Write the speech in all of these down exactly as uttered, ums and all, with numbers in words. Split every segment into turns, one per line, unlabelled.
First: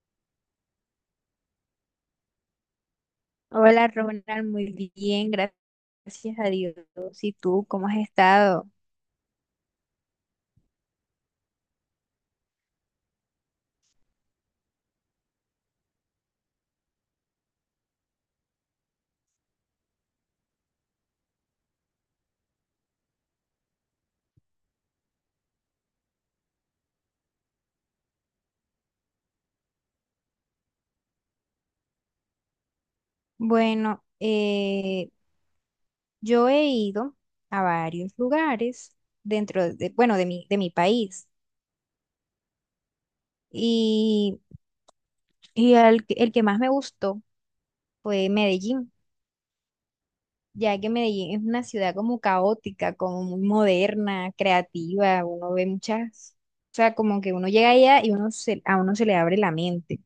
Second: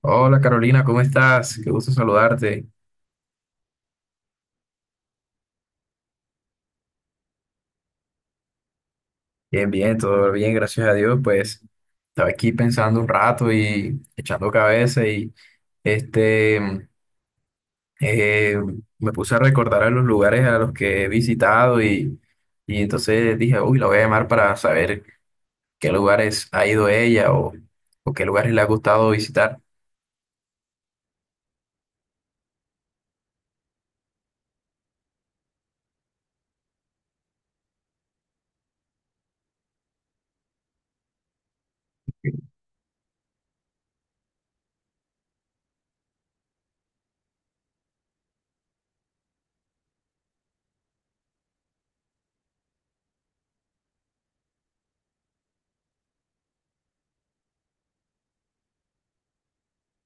Hola Carolina, ¿cómo estás? Qué gusto saludarte.
Hola Ronald, muy bien, gracias a Dios. ¿Y tú cómo has estado?
Bien, bien, todo bien, gracias a Dios. Pues estaba aquí pensando un rato y echando cabeza y este eh, me puse a recordar a los lugares a los que he visitado y, y, entonces dije, uy, la voy a llamar para saber qué lugares ha ido ella o, o qué lugares le ha gustado visitar.
Bueno, eh, yo he ido a varios lugares dentro de, bueno, de mi, de mi país y, y el, que el que más me gustó fue Medellín. Ya que Medellín es una ciudad como caótica, como muy moderna, creativa, uno ve muchas, o sea, como que uno llega allá y uno se, a uno se le abre la mente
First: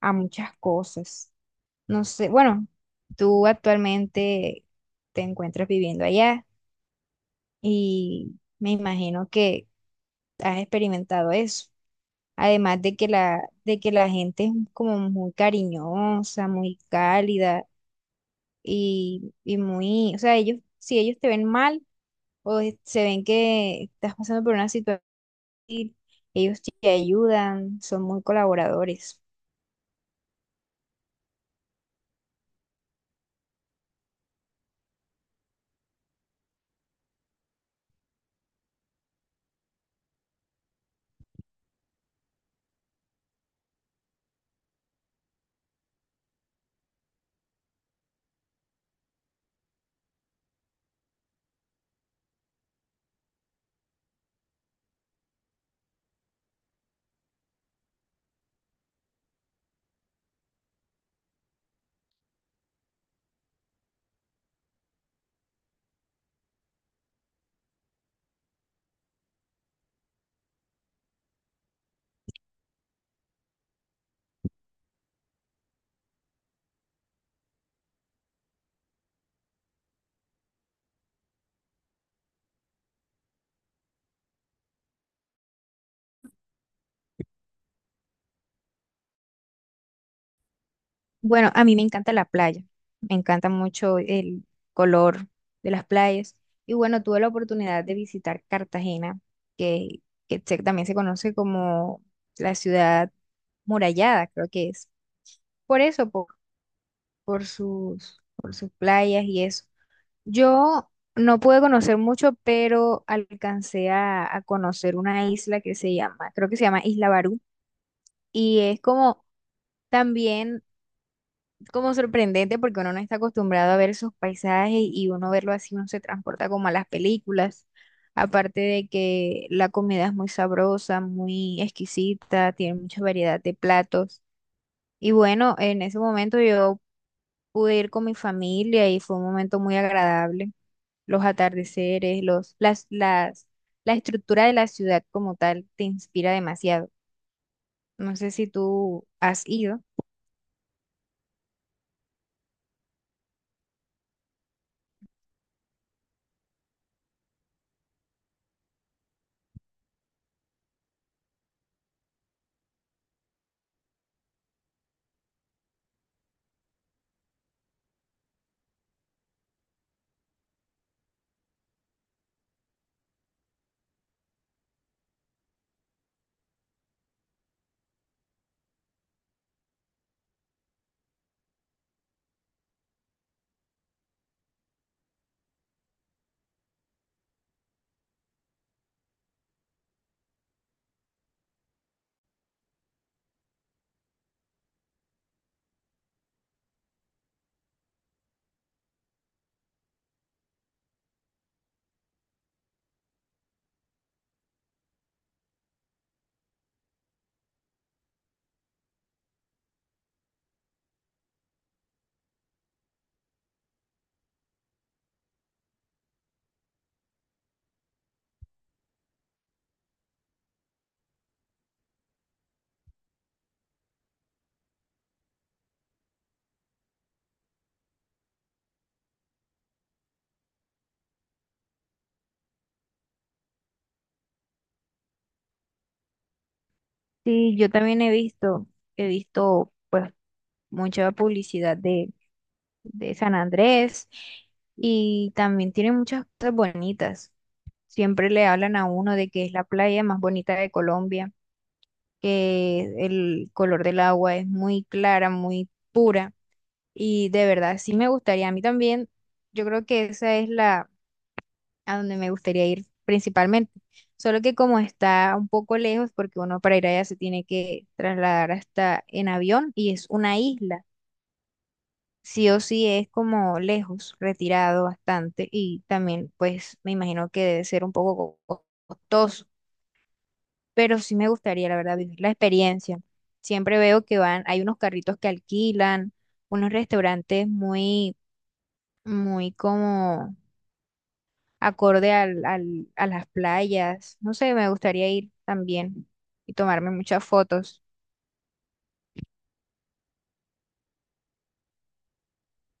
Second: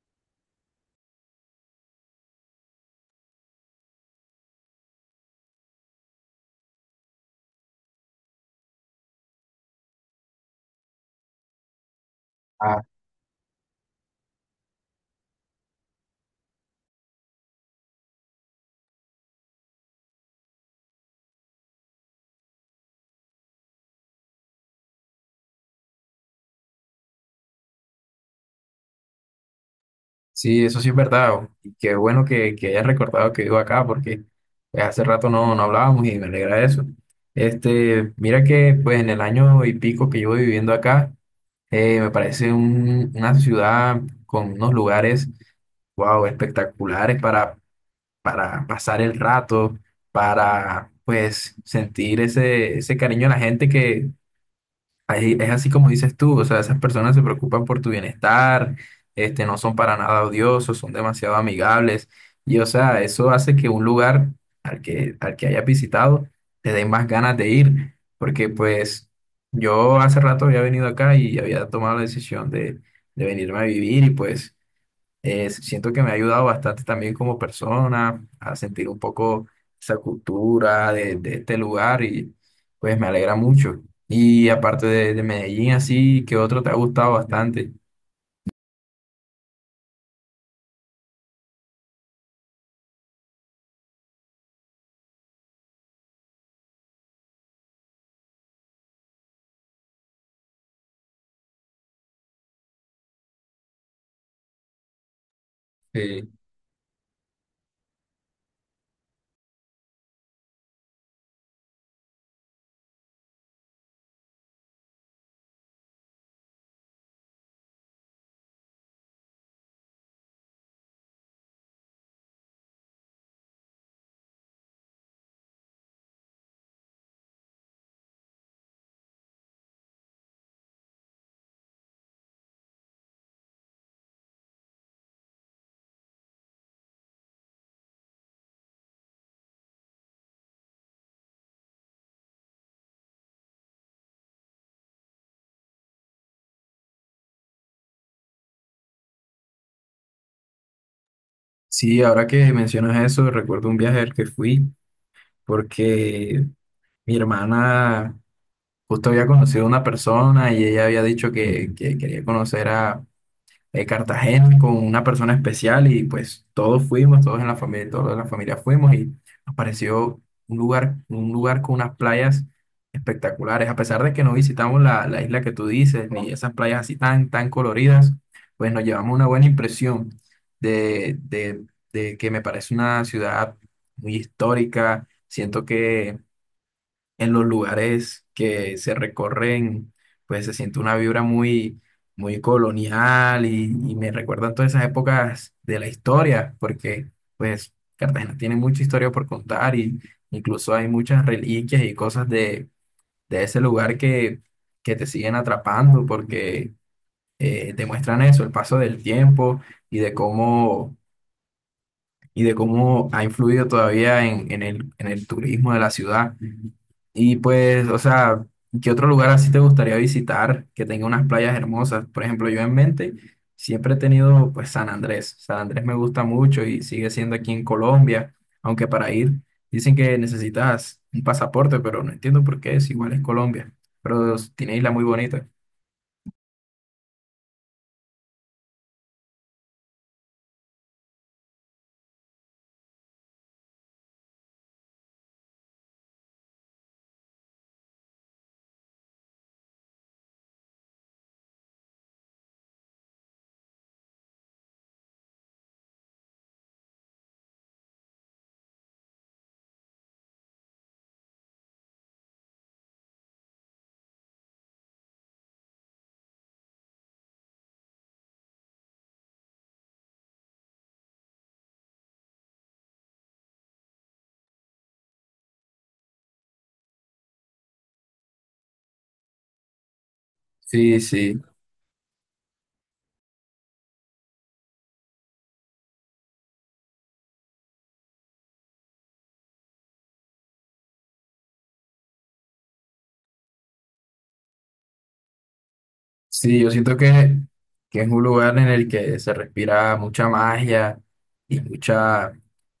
a muchas cosas. No sé, bueno, tú actualmente te encuentras viviendo allá y me imagino que has experimentado eso. Además de que la, de que la gente es como muy cariñosa, muy cálida y, y muy, o sea, ellos, si ellos te ven mal o es- se ven que estás pasando por una situación difícil, ellos te ayudan, son muy colaboradores.
Sí, eso sí es verdad. o- Y qué bueno que, que hayas recordado que vivo acá, porque pues, hace rato no, no hablábamos y me alegra eso. Este, mira que pues en el año y pico que llevo viviendo acá, eh, me parece un- una ciudad con unos lugares, wow, espectaculares para, para, pasar el rato, para pues sentir ese, ese cariño a la gente. Ahí es así como dices tú, o sea, esas personas se preocupan por tu bienestar, este, no son para nada odiosos, son demasiado amigables y, o sea, eso hace que un lugar al que, al que, hayas visitado te den más ganas de ir, porque pues yo hace rato había venido acá y había tomado la decisión de, de venirme a vivir y pues eh, siento que me ha ayudado bastante también como persona a sentir un poco esa cultura de, de este lugar y pues me alegra mucho. Y aparte de, de Medellín, así, ¿qué otro te ha gustado bastante?
Bueno, a mí me encanta la playa, me encanta mucho el color de las playas. Y bueno, tuve la oportunidad de visitar Cartagena, que, que se- también se conoce como la ciudad murallada, creo que es. Por eso,
Eh,
por, por sus, por sus playas y eso. Yo no pude conocer mucho, pero alcancé a, a conocer una isla que se llama, creo que se llama Isla Barú, y es como también como sorprendente porque uno no está acostumbrado a ver esos paisajes y uno verlo así, uno se transporta como a las películas. Aparte de que la comida es muy sabrosa, muy exquisita, tiene mucha variedad de platos. Y bueno, en ese momento yo pude ir con mi familia y fue un momento muy agradable. Los atardeceres, los, las, las, la estructura de la ciudad como tal te inspira demasiado. No sé si tú has ido.
sí, ahora que mencionas eso, recuerdo un viaje al que fui porque mi hermana justo había conocido a una persona y ella había dicho que, que, quería conocer a eh, Cartagena con una persona especial y pues todos fuimos, todos en la familia, todos de la familia fuimos y nos pareció un lugar, un lugar, con unas playas espectaculares, a pesar de que no visitamos la, la isla que tú dices, ni esas playas así tan, tan coloridas, pues nos llevamos una buena impresión de, de, de que me parece una ciudad muy histórica, siento que en los lugares que se recorren, pues se siente una vibra muy, muy colonial y, y, me recuerdan todas esas épocas de la historia, porque pues Cartagena tiene mucha historia por contar y incluso hay muchas reliquias y cosas de, de, ese lugar que, que te siguen atrapando porque eh, demuestran eso, el paso del tiempo y de cómo y de cómo ha influido todavía en, en el, en el turismo de la ciudad. Y pues, o sea, ¿qué otro lugar así te gustaría visitar que tenga unas playas hermosas? Por ejemplo, yo en mente siempre he tenido pues San Andrés. San Andrés me gusta mucho y sigue siendo aquí en Colombia, aunque para ir dicen que necesitas un pasaporte, pero no entiendo por qué es, igual es Colombia, pero tiene isla muy bonita.
Sí, yo también he visto, he visto pues mucha publicidad de, de San Andrés y también tiene muchas cosas bonitas. Siempre le hablan a uno de que es la playa más bonita de Colombia, que el color del agua es muy clara, muy pura y de verdad sí me gustaría. A mí también, yo creo que esa es la a donde me gustaría ir principalmente. Solo que como está un poco lejos, porque uno para ir allá se tiene que trasladar hasta en avión y es una isla. Sí o sí es como lejos, retirado bastante y también pues me imagino que debe ser un poco co- costoso, pero
Sí,
sí me
sí.
gustaría la verdad vivir la experiencia. Siempre veo que van, hay unos carritos que alquilan, unos restaurantes muy, muy como acorde al, al- a las playas. No sé, me gustaría ir también y
Sí, yo
tomarme
siento
muchas
que,
fotos.
que es un lugar en el que se respira mucha magia y mucha,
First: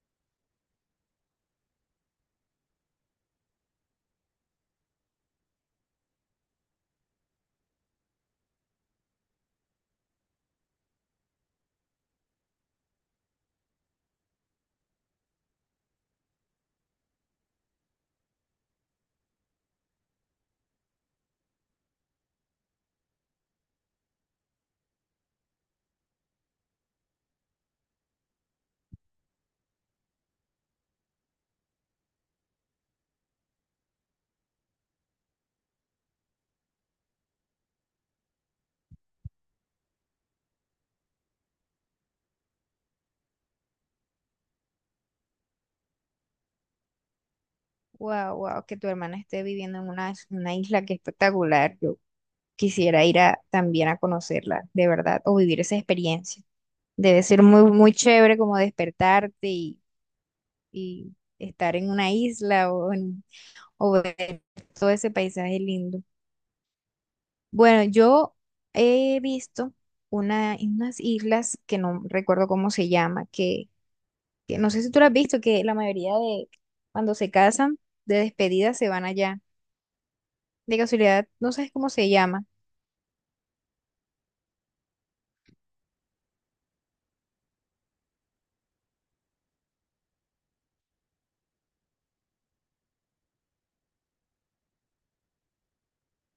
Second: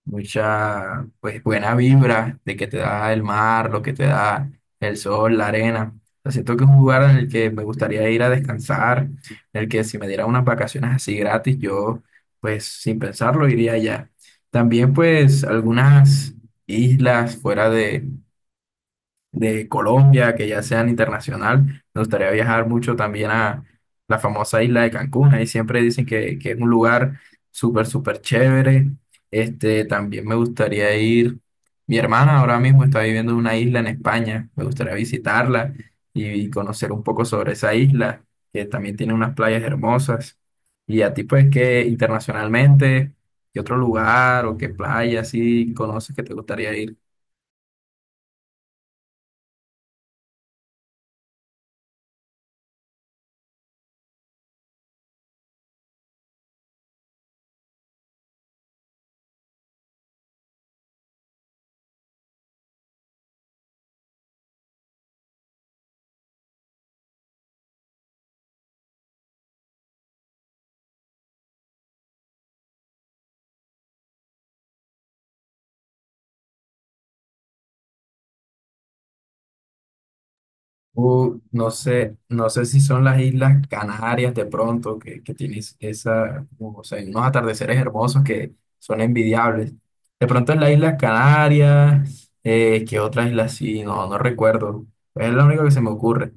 mucha, pues, buena vibra de que te da el mar, lo que te da el sol, la arena. O sea, siento que es un lugar en el que me gustaría ir a descansar, en el que si me diera unas vacaciones así gratis, yo, pues, sin pensarlo, iría allá. También, pues, algunas islas fuera de Colombia, que ya sean internacional. Me gustaría viajar mucho también a la famosa isla de Cancún. Ahí siempre dicen que, que, es un lugar súper, súper chévere. Este, también me gustaría ir. Mi hermana ahora mismo está viviendo en una isla en España. Me gustaría visitarla y conocer un poco sobre esa isla, que también tiene unas playas hermosas. Y a ti, pues, que internacionalmente, ¿qué otro lugar o qué playa así conoces que te gustaría ir?
Wow, wow, que tu hermana esté viviendo en una, una isla que espectacular. Yo quisiera ir a, también a conocerla, de verdad, o vivir esa experiencia. Debe ser muy, muy chévere como despertarte y, y estar en una isla o, en- o ver todo ese paisaje lindo. Bueno, yo he visto una, unas islas que no recuerdo cómo se llama, que que no sé si tú lo has visto, que la mayoría de cuando se casan, de despedida se van allá. De casualidad,
Uh,
no
no
sabes cómo se
sé,
llama.
no sé si son las Islas Canarias de pronto, que, que tienes esa, o sea, unos atardeceres hermosos que son envidiables. De pronto en las Islas Canarias, eh, ¿qué otra isla sí? No, no recuerdo. Es lo único que se me ocurre.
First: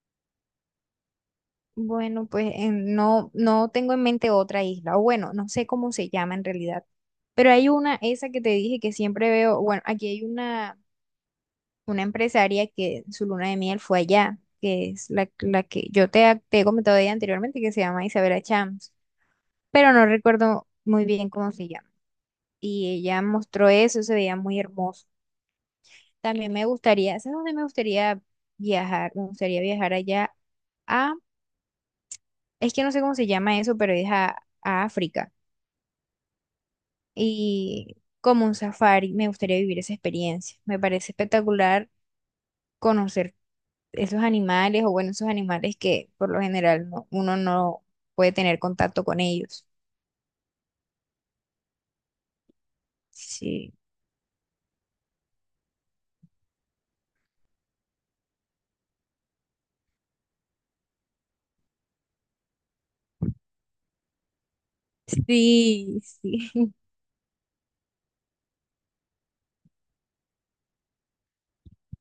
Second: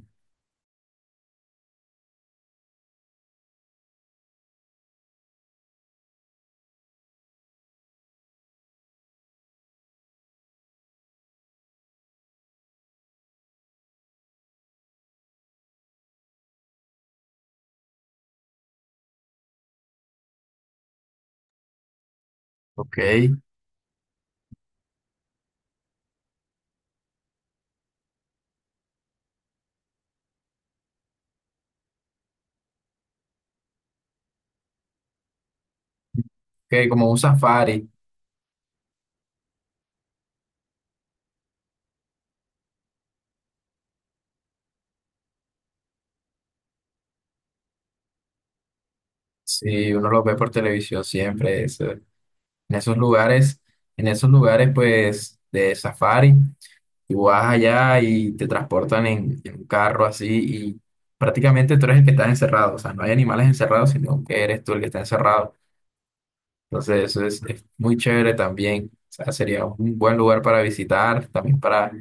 Bueno, pues en- no, no tengo en mente otra isla, o bueno, no sé cómo se llama en realidad. Pero hay una, esa que te dije que siempre veo, bueno, aquí hay una, una empresaria que su luna de miel fue allá, que es la, la que yo te, te he comentado de ella anteriormente, que se llama Isabela Chams, pero no recuerdo muy bien cómo se llama.
Ok,
Y ella mostró eso, se veía muy hermoso. También me gustaría, ¿sabes dónde me gustaría viajar? Me gustaría viajar allá a, es que no sé cómo se llama eso, pero es a, a África.
que como un safari,
Y como un safari, me gustaría vivir esa experiencia. Me parece espectacular conocer esos animales, o bueno, esos animales que por lo general no- uno no puede tener contacto con ellos.
si uno lo ve por televisión siempre, eso- en esos lugares,
Sí,
en esos lugares pues de safari. Y vas allá y te transportan en, en un carro así y prácticamente tú eres el que está encerrado. O sea, no hay animales encerrados, sino que eres tú el que está encerrado.
sí, sí.
Entonces, eso es, es muy chévere también. O sea, sería un buen lugar para visitar, también para,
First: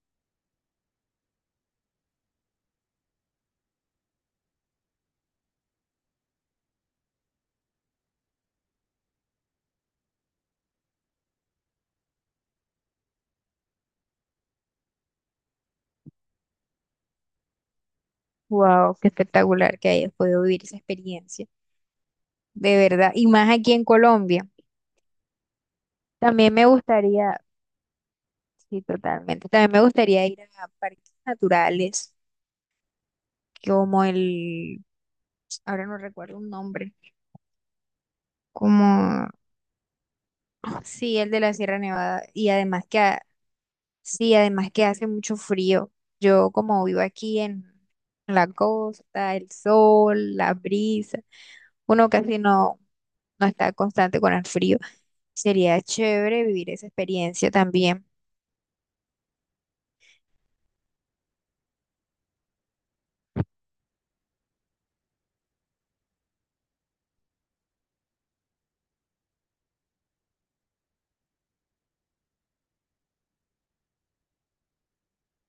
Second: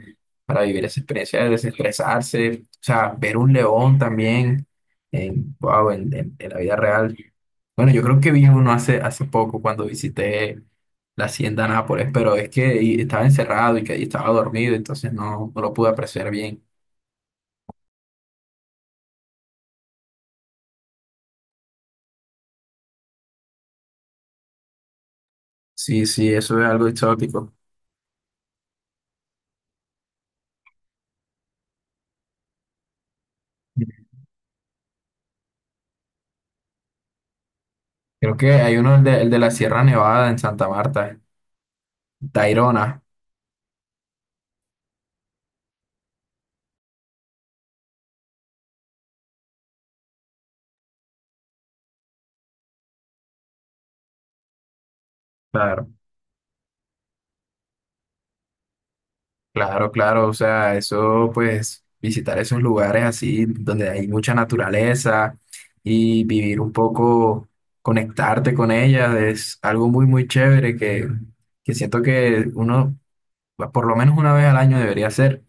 para vivir esa experiencia de desestresarse. O sea, ver un león también en, wow, en, en- en la vida real. Bueno, yo creo que vi uno hace, hace poco cuando visité la hacienda Nápoles, pero es que y- estaba encerrado y que ahí estaba dormido, entonces no, no lo pude apreciar bien.
Wow, qué espectacular que hayas podido vivir esa experiencia. De verdad, y más aquí en Colombia.
Sí, sí,
También
eso es
me
algo
gustaría
exótico.
sí, totalmente. También me gustaría ir a parques naturales, como el, ahora no recuerdo un nombre,
Creo que hay uno, el de,
como,
el de la Sierra Nevada en Santa Marta,
sí, el de la Sierra Nevada. Y además que,
Tayrona.
ha- sí, además que hace mucho frío. Yo como vivo aquí en la costa, el sol, la brisa, uno casi no, no está constante con el frío. Sería chévere vivir esa experiencia también.
Claro, claro, o sea, eso pues visitar esos lugares así donde hay mucha naturaleza y vivir un poco, conectarte con ella es algo muy, muy chévere que, que, siento que uno por lo menos una vez al año debería hacer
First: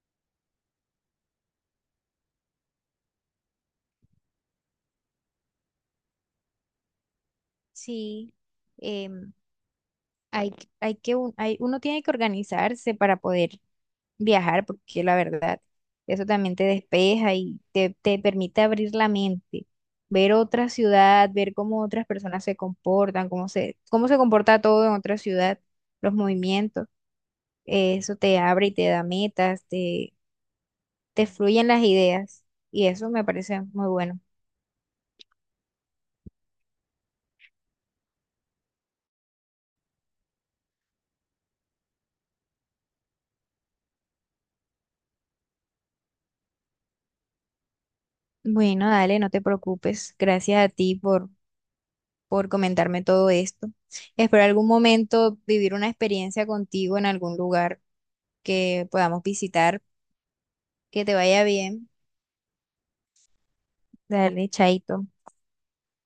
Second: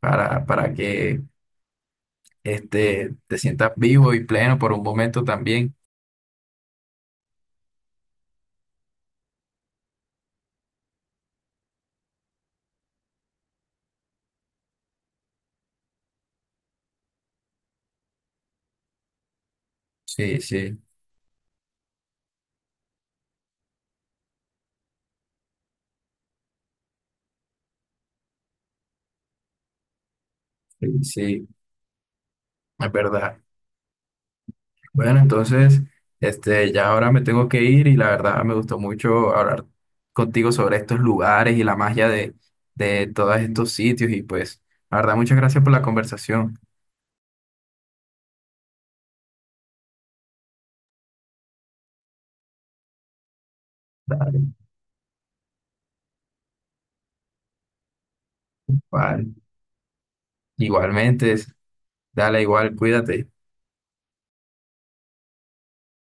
para, para que este, te sientas vivo y pleno por un momento también.
Sí, em, hay, hay que, un- hay, uno tiene que organizarse para poder viajar, porque la verdad, eso también te despeja y te, te permite abrir la mente, ver
Sí,
otra
sí,
ciudad, ver cómo otras personas se comportan, cómo se, cómo se comporta todo en otra ciudad, los movimientos, eh, eso te abre y te da metas, te,
sí,
te
sí,
fluyen las ideas y
es
eso me
verdad.
parece muy bueno.
Bueno, entonces, este, ya ahora me tengo que ir y la verdad me gustó mucho hablar contigo sobre estos lugares y la magia de, de, todos estos sitios y pues, la verdad, muchas gracias por la conversación.
Bueno, dale, no te preocupes. Gracias a ti por, por comentarme todo esto. Espero
Dale,
algún momento vivir una experiencia contigo en algún lugar que podamos
igual.
visitar. Que te
Igualmente,
vaya bien.
dale igual, cuídate.
Dale, chaito.